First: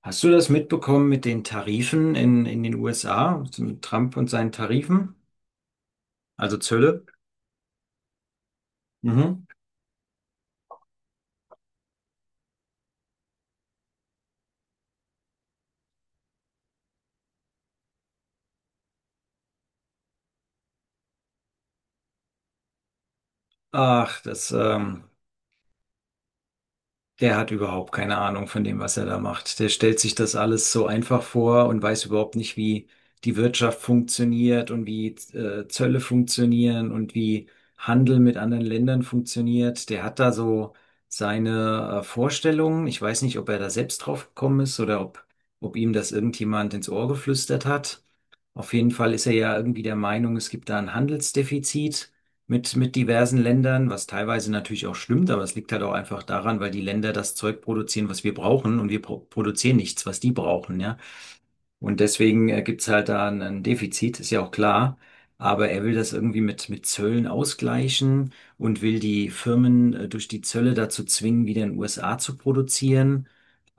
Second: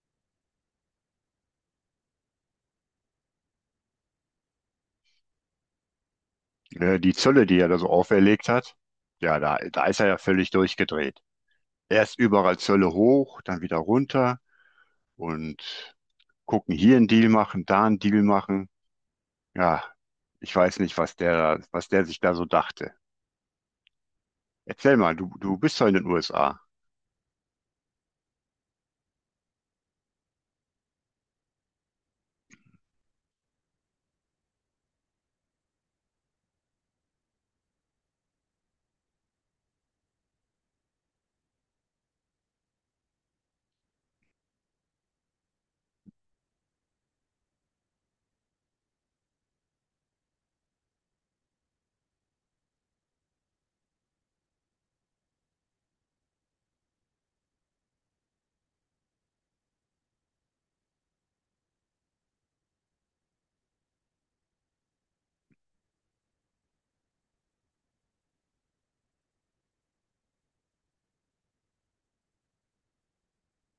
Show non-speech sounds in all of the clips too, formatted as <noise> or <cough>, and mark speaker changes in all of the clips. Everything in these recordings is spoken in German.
Speaker 1: Hast du das mitbekommen mit den Tarifen in den USA, mit Trump und seinen Tarifen, also
Speaker 2: Äh,
Speaker 1: Zölle?
Speaker 2: Die Zölle, die er da so auferlegt hat, ja,
Speaker 1: Mhm.
Speaker 2: da ist er ja völlig durchgedreht. Erst überall Zölle hoch, dann wieder runter und gucken, hier einen Deal machen, da einen Deal machen. Ja, ich weiß nicht, was der sich da so dachte.
Speaker 1: Ach, das,
Speaker 2: Erzähl
Speaker 1: ähm,
Speaker 2: mal, du bist ja in den USA.
Speaker 1: Der hat überhaupt keine Ahnung von dem, was er da macht. Der stellt sich das alles so einfach vor und weiß überhaupt nicht, wie die Wirtschaft funktioniert und wie Zölle funktionieren und wie Handel mit anderen Ländern funktioniert. Der hat da so seine Vorstellungen. Ich weiß nicht, ob er da selbst drauf gekommen ist ob ihm das irgendjemand ins Ohr geflüstert hat. Auf jeden Fall ist er ja irgendwie der Meinung, es gibt da ein Handelsdefizit mit diversen Ländern, was teilweise natürlich auch stimmt, aber es liegt halt auch einfach daran, weil die Länder das Zeug produzieren, was wir brauchen und wir produzieren nichts, was die brauchen, ja. Und deswegen gibt's halt da ein Defizit, ist ja auch klar. Aber er will das irgendwie mit Zöllen ausgleichen und will die Firmen durch die Zölle dazu zwingen, wieder in den USA zu produzieren.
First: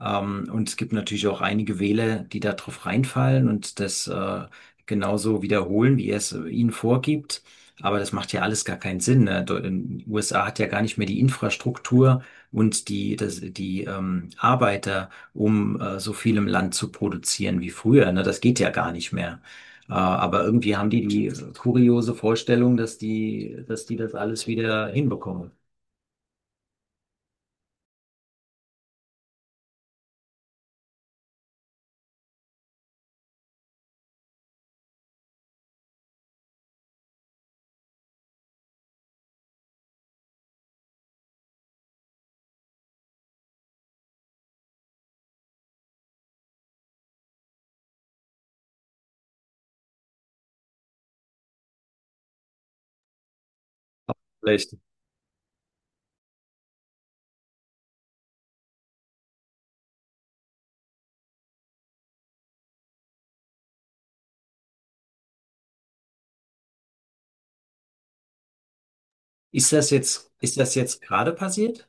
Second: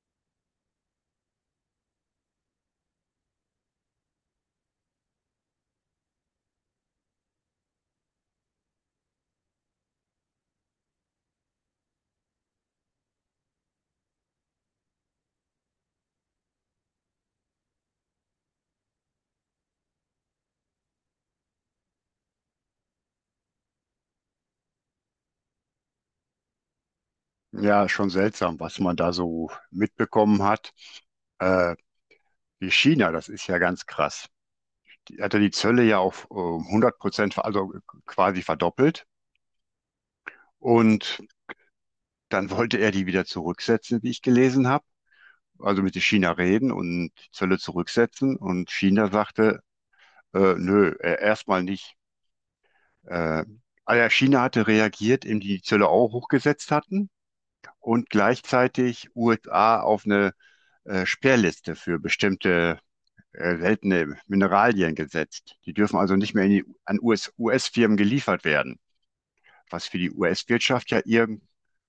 Speaker 1: Und es gibt natürlich auch einige Wähler, die da drauf reinfallen und das genauso wiederholen, wie er es ihnen vorgibt. Aber das macht ja alles gar keinen Sinn. Ne? USA hat ja gar nicht mehr die Infrastruktur und die Arbeiter um so viel im Land zu produzieren wie früher. Ne? Das geht ja gar nicht mehr. Aber irgendwie haben die kuriose Vorstellung, dass die das alles wieder hinbekommen.
Speaker 2: Ja, schon seltsam, was man da so mitbekommen hat. Äh, Wie China, das ist ja ganz krass. Die hat ja die Zölle ja auf 100%, also quasi verdoppelt. Und dann wollte er die wieder zurücksetzen, wie ich gelesen habe. Also mit China reden und die Zölle zurücksetzen. Und China sagte, nö, erstmal nicht. Äh, also China hatte
Speaker 1: Vielleicht.
Speaker 2: reagiert, indem die Zölle auch hochgesetzt hatten und gleichzeitig USA auf eine Sperrliste für bestimmte seltene Mineralien gesetzt. Die dürfen also nicht mehr in die, an US-Firmen geliefert werden, was für die
Speaker 1: Ist das
Speaker 2: US-Wirtschaft ja
Speaker 1: jetzt
Speaker 2: ir
Speaker 1: gerade passiert?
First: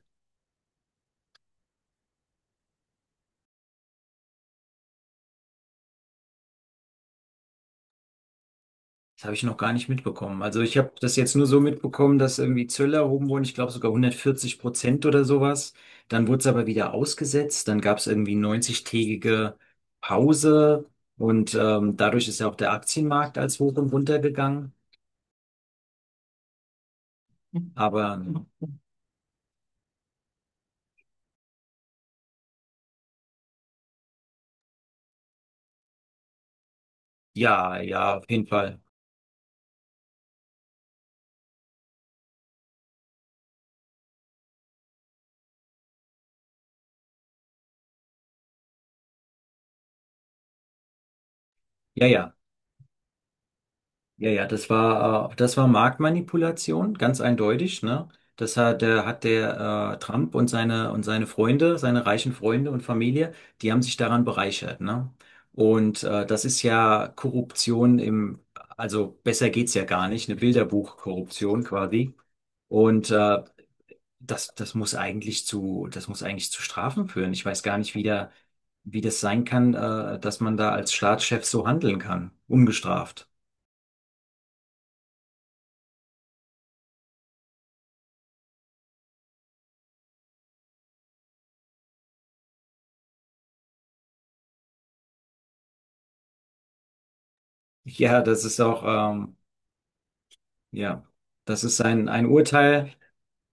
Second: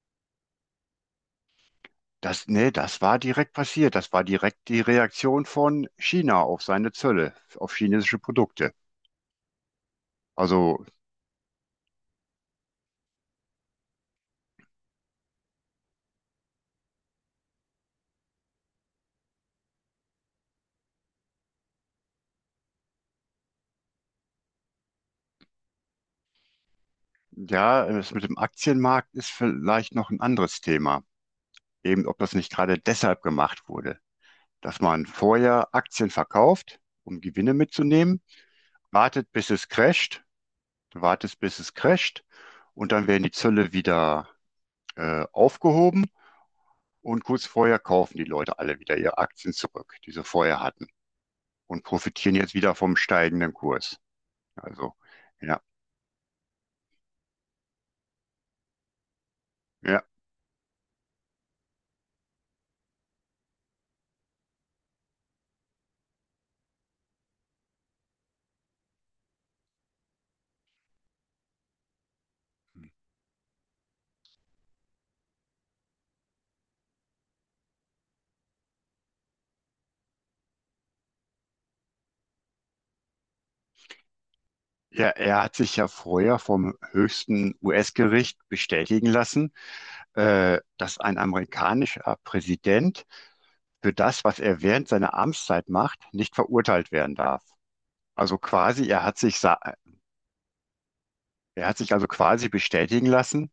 Speaker 2: Das, nee, das war direkt passiert. Das war direkt die Reaktion von China auf seine Zölle, auf chinesische Produkte.
Speaker 1: Das habe ich noch gar nicht mitbekommen. Also ich
Speaker 2: Also
Speaker 1: habe das jetzt nur so mitbekommen, dass irgendwie Zölle erhoben wurden, ich glaube sogar 140% oder sowas. Dann wurde es aber wieder ausgesetzt, dann gab es irgendwie 90-tägige Pause und dadurch ist ja auch der Aktienmarkt als hoch und runter gegangen.
Speaker 2: ja, das
Speaker 1: Aber
Speaker 2: mit dem Aktienmarkt ist vielleicht noch ein anderes Thema. Eben, ob das nicht gerade deshalb gemacht wurde, dass man vorher Aktien verkauft, um Gewinne
Speaker 1: ja, ja,
Speaker 2: mitzunehmen,
Speaker 1: auf jeden Fall.
Speaker 2: wartet, bis es crasht, wartet, bis es crasht, und dann werden die Zölle wieder aufgehoben, und kurz vorher kaufen die Leute alle wieder ihre Aktien zurück, die sie vorher hatten, und
Speaker 1: Ja, ja,
Speaker 2: profitieren jetzt wieder vom steigenden Kurs.
Speaker 1: ja, ja,
Speaker 2: Also,
Speaker 1: das
Speaker 2: ja,
Speaker 1: war Marktmanipulation, ganz eindeutig, ne? Das hat, hat der
Speaker 2: ja.
Speaker 1: Trump und seine Freunde, seine reichen Freunde und Familie, die haben sich daran bereichert, ne? Und das ist ja Korruption im, also besser geht's ja gar nicht, eine Bilderbuchkorruption quasi. Und äh, Das, das muss eigentlich zu Strafen führen. Ich weiß gar nicht, wie das sein kann, dass man da als Staatschef so handeln kann, ungestraft.
Speaker 2: Ja, er hat sich ja vorher vom höchsten US-Gericht bestätigen lassen, dass ein amerikanischer Präsident für das, was er während seiner Amtszeit macht, nicht verurteilt werden darf.
Speaker 1: Ja,
Speaker 2: Also
Speaker 1: das ist auch,
Speaker 2: quasi,
Speaker 1: ähm, ja, das
Speaker 2: er hat
Speaker 1: ist
Speaker 2: sich also
Speaker 1: ein
Speaker 2: quasi
Speaker 1: Urteil,
Speaker 2: bestätigen lassen.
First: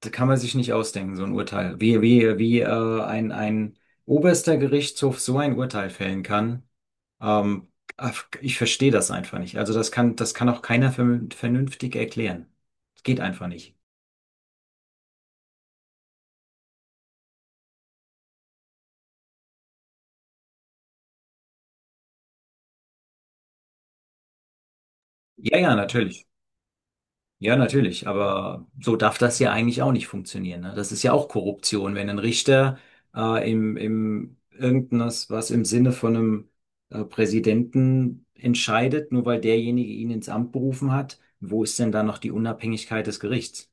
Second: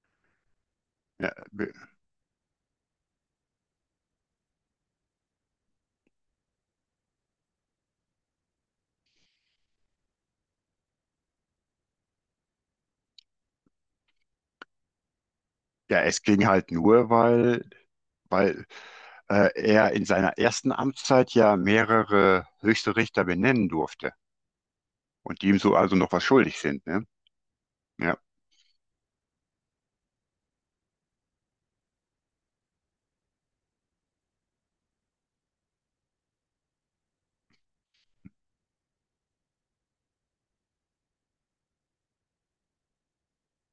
Speaker 1: da kann man sich nicht ausdenken, so ein
Speaker 2: Ja, be-
Speaker 1: Urteil. Ein oberster Gerichtshof so ein Urteil fällen kann, ähm, ach, ich verstehe das einfach nicht. Also das kann auch keiner vernünftig erklären. Das geht einfach nicht.
Speaker 2: ja, es ging halt nur, weil, weil er in seiner ersten Amtszeit ja mehrere höchste Richter benennen durfte, und die
Speaker 1: Ja,
Speaker 2: ihm
Speaker 1: ja,
Speaker 2: so also noch was
Speaker 1: natürlich.
Speaker 2: schuldig sind, ne?
Speaker 1: Ja, natürlich,
Speaker 2: Ja.
Speaker 1: aber so darf das ja eigentlich auch nicht funktionieren. Ne? Das ist ja auch Korruption, wenn ein Richter im irgendwas, was im Sinne von einem Präsidenten entscheidet, nur weil derjenige ihn ins Amt berufen hat, wo ist denn da noch die Unabhängigkeit des Gerichts?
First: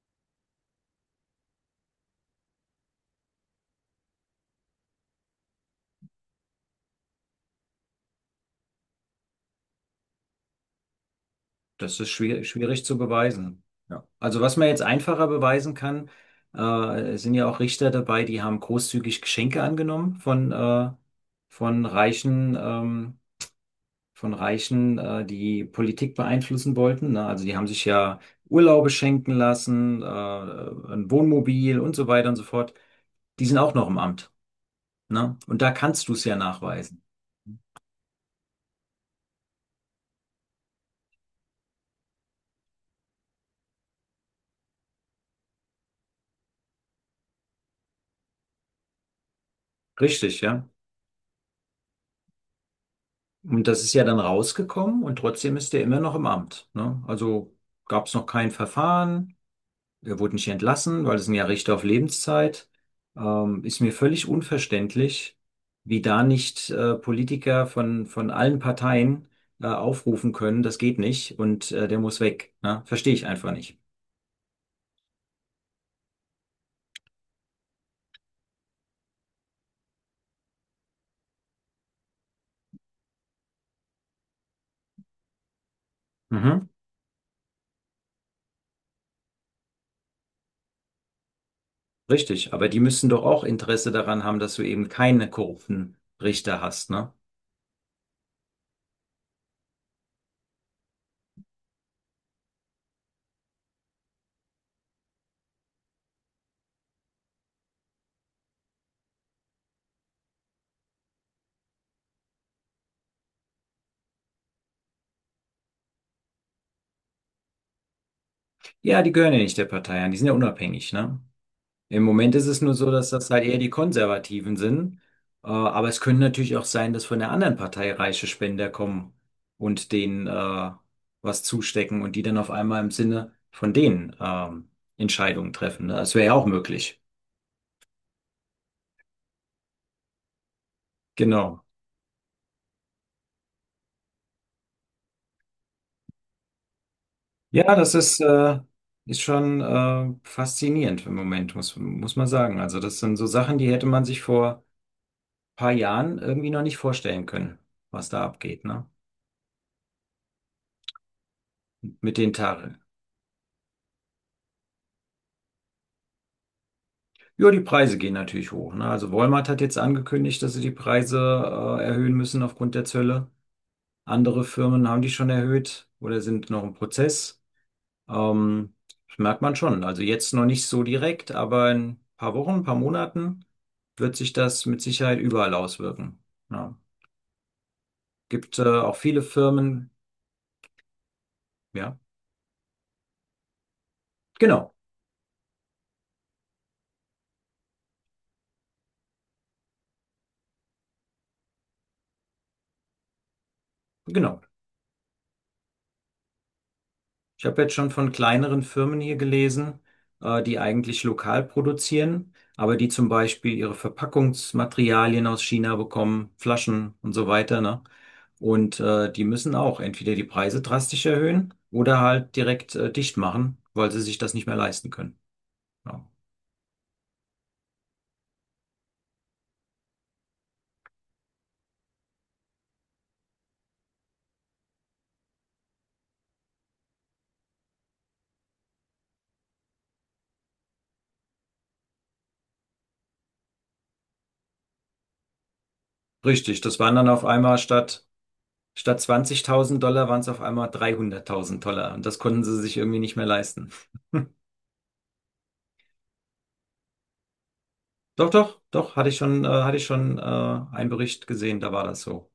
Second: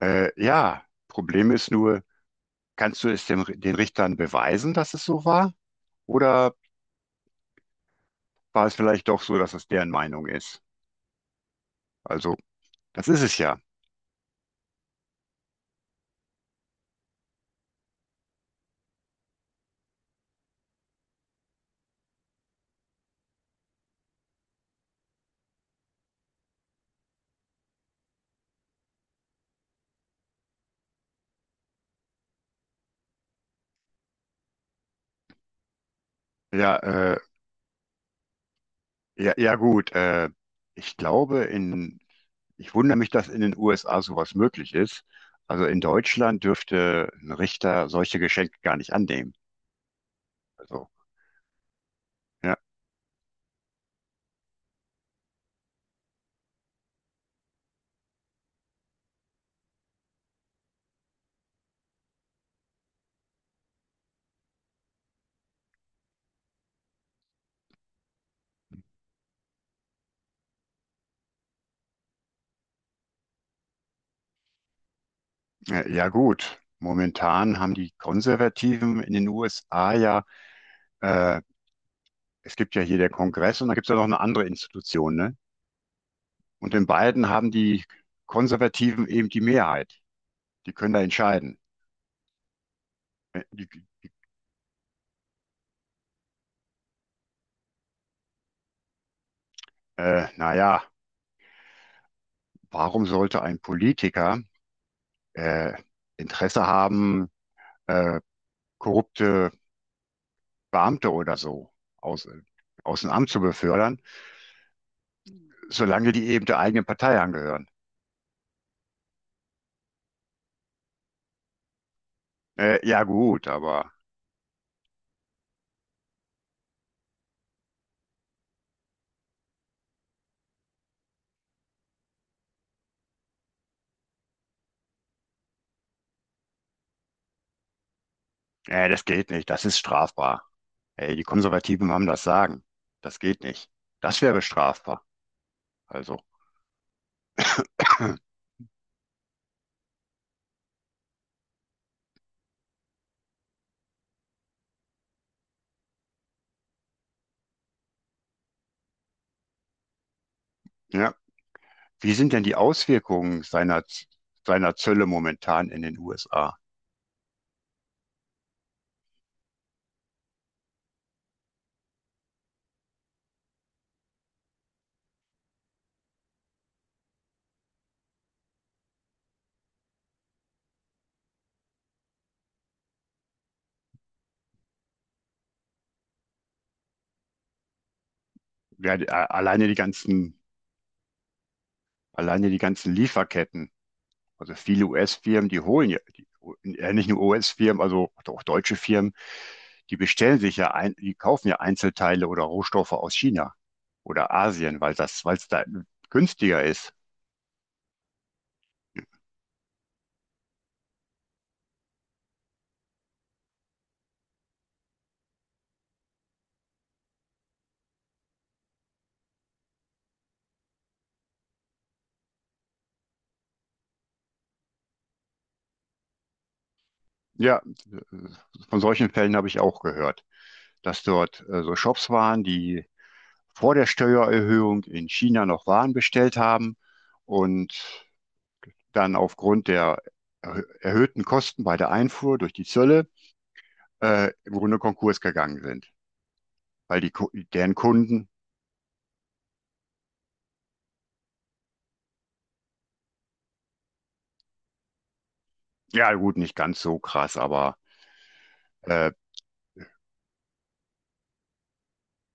Speaker 2: Ja, Problem ist nur, kannst du es dem, den Richtern beweisen, dass es so war? Oder war es vielleicht doch so, dass es deren Meinung ist?
Speaker 1: Das ist
Speaker 2: Also,
Speaker 1: schwierig, schwierig zu
Speaker 2: das ist es ja.
Speaker 1: beweisen. Ja. Also was man jetzt einfacher beweisen kann, es sind ja auch Richter dabei, die haben großzügig Geschenke angenommen von reichen ähm, von Reichen, die Politik beeinflussen wollten. Ne? Also die haben sich ja Urlaube schenken lassen, ein Wohnmobil und so weiter und so fort. Die sind auch noch im Amt. Ne? Und da kannst du es ja
Speaker 2: Ja,
Speaker 1: nachweisen.
Speaker 2: äh, Ja, ja gut, ich glaube in, ich wundere mich, dass in den USA sowas möglich ist. Also in Deutschland dürfte ein Richter solche Geschenke gar nicht annehmen.
Speaker 1: Richtig, ja.
Speaker 2: Also, ja,
Speaker 1: Und das ist ja dann rausgekommen und trotzdem ist der immer noch im Amt. Ne? Also gab es noch kein Verfahren. Er wurde nicht entlassen, weil es sind ja Richter auf Lebenszeit. Ist mir völlig unverständlich, wie da nicht Politiker von allen Parteien aufrufen können, das geht nicht und der muss weg. Ne? Verstehe ich einfach nicht.
Speaker 2: ja gut. Momentan haben die Konservativen in den USA ja, äh, es gibt ja hier der Kongress, und da gibt es ja noch eine andere Institution, ne?
Speaker 1: Mhm.
Speaker 2: Und in beiden haben die Konservativen eben die Mehrheit. Die können da entscheiden.
Speaker 1: Richtig, aber die müssen doch
Speaker 2: Äh,
Speaker 1: auch
Speaker 2: die,
Speaker 1: Interesse daran haben, dass du eben keine korrupten Richter hast, ne?
Speaker 2: naja, warum sollte ein Politiker äh, Interesse haben, äh, korrupte Beamte oder so aus, aus dem Amt zu befördern, solange die eben der eigenen Partei angehören.
Speaker 1: Ja, die gehören ja nicht der Partei an, die sind ja unabhängig, ne? Im Moment ist es nur so,
Speaker 2: Ja
Speaker 1: dass das halt
Speaker 2: gut,
Speaker 1: eher die
Speaker 2: aber
Speaker 1: Konservativen sind. Aber es können natürlich auch sein, dass von der anderen Partei reiche Spender kommen und denen was zustecken und die dann auf einmal im Sinne von denen Entscheidungen treffen. Ne? Das wäre ja auch möglich.
Speaker 2: das geht nicht, das ist strafbar. Ey, die
Speaker 1: Genau.
Speaker 2: Konservativen haben das Sagen. Das geht nicht. Das wäre strafbar. Also,
Speaker 1: Ja,
Speaker 2: <clears throat>
Speaker 1: ist schon faszinierend im Moment, muss man sagen. Also das sind so Sachen, die hätte man sich vor ein paar Jahren irgendwie noch nicht vorstellen können, was da abgeht, ne?
Speaker 2: ja. Wie
Speaker 1: Mit den
Speaker 2: sind denn die
Speaker 1: Tar
Speaker 2: Auswirkungen seiner Zölle momentan in den USA?
Speaker 1: ja, die Preise gehen natürlich hoch. Ne? Also Walmart hat jetzt angekündigt, dass sie die Preise erhöhen müssen aufgrund der Zölle. Andere Firmen haben die schon erhöht oder sind noch im Prozess. Ähm, Das merkt man schon. Also jetzt noch nicht so direkt, aber in ein paar Wochen, ein paar Monaten wird sich das mit Sicherheit überall auswirken. Ja. Gibt auch
Speaker 2: Ja,
Speaker 1: viele Firmen, ja,
Speaker 2: alleine die ganzen Lieferketten. Also
Speaker 1: genau,
Speaker 2: viele US-Firmen, die holen ja, die, nicht nur US-Firmen, also auch deutsche Firmen, die kaufen ja Einzelteile oder Rohstoffe aus China oder
Speaker 1: genau.
Speaker 2: Asien, weil weil es da günstiger ist.
Speaker 1: Ich habe jetzt schon von kleineren Firmen hier gelesen, die eigentlich lokal produzieren, aber die zum Beispiel ihre Verpackungsmaterialien aus China bekommen, Flaschen und so weiter, ne? Und die müssen auch entweder die Preise drastisch erhöhen oder halt direkt dicht machen, weil sie sich das nicht mehr leisten können. Ja.
Speaker 2: Ja, von solchen Fällen habe ich auch gehört, dass dort so Shops waren, die vor der Steuererhöhung in China noch Waren bestellt haben und dann aufgrund der erhöhten Kosten bei der Einfuhr durch die Zölle im Grunde Konkurs gegangen sind,
Speaker 1: Richtig, das waren
Speaker 2: weil
Speaker 1: dann
Speaker 2: die, deren Kunden,
Speaker 1: statt 20.000 $ waren es auf einmal 300.000 $ und das konnten sie sich irgendwie nicht mehr leisten.
Speaker 2: ja gut, nicht ganz so krass, aber
Speaker 1: Doch, doch, doch,
Speaker 2: äh,
Speaker 1: hatte ich schon einen Bericht gesehen, da war das so.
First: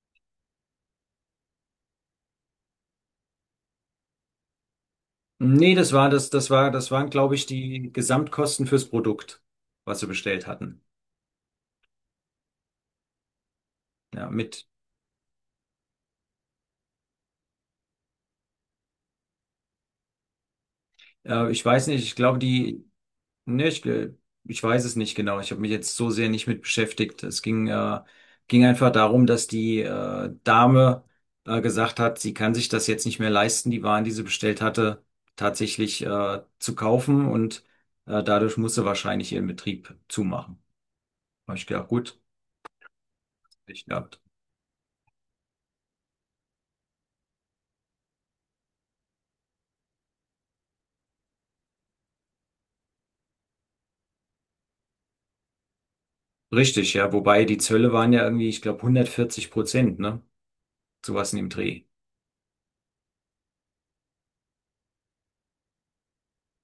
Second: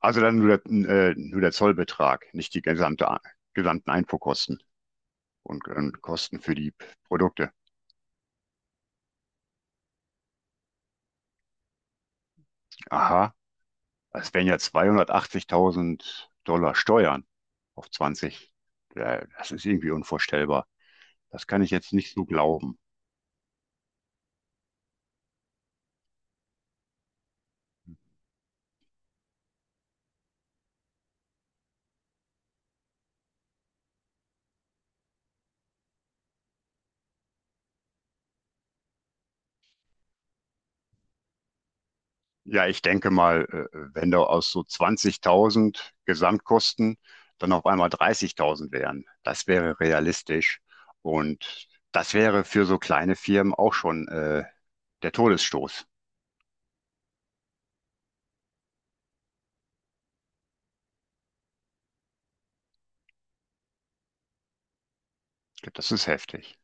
Speaker 2: also dann nur der Zollbetrag, nicht die gesamten Einfuhrkosten
Speaker 1: Nee, das
Speaker 2: und
Speaker 1: war das,
Speaker 2: Kosten
Speaker 1: das
Speaker 2: für
Speaker 1: war,
Speaker 2: die
Speaker 1: das waren, glaube ich,
Speaker 2: Produkte.
Speaker 1: die Gesamtkosten fürs Produkt, was sie bestellt hatten.
Speaker 2: Aha,
Speaker 1: Ja,
Speaker 2: das wären ja 280.000 Dollar Steuern auf 20. Ja, das ist irgendwie unvorstellbar. Das kann
Speaker 1: ich
Speaker 2: ich
Speaker 1: weiß
Speaker 2: jetzt
Speaker 1: nicht,
Speaker 2: nicht
Speaker 1: ich
Speaker 2: so
Speaker 1: glaube,
Speaker 2: glauben.
Speaker 1: die, ne, ich, gl- ich weiß es nicht genau. Ich habe mich jetzt so sehr nicht mit beschäftigt. Ging einfach darum, dass die Dame gesagt hat, sie kann sich das jetzt nicht mehr leisten, die Waren, die sie bestellt hatte, tatsächlich zu kaufen und dadurch musste wahrscheinlich ihren Betrieb zumachen. Hab ich gedacht, gut,
Speaker 2: Ja, ich denke mal,
Speaker 1: ich
Speaker 2: wenn da
Speaker 1: gehabt.
Speaker 2: aus so 20.000 Gesamtkosten dann auf einmal 30.000 wären, das wäre realistisch. Und das wäre für so kleine Firmen auch schon der Todesstoß.
Speaker 1: Richtig, ja. Wobei die Zölle waren ja irgendwie, ich glaube, 140%, ne? Sowas in dem Dreh.
Speaker 2: Das ist heftig.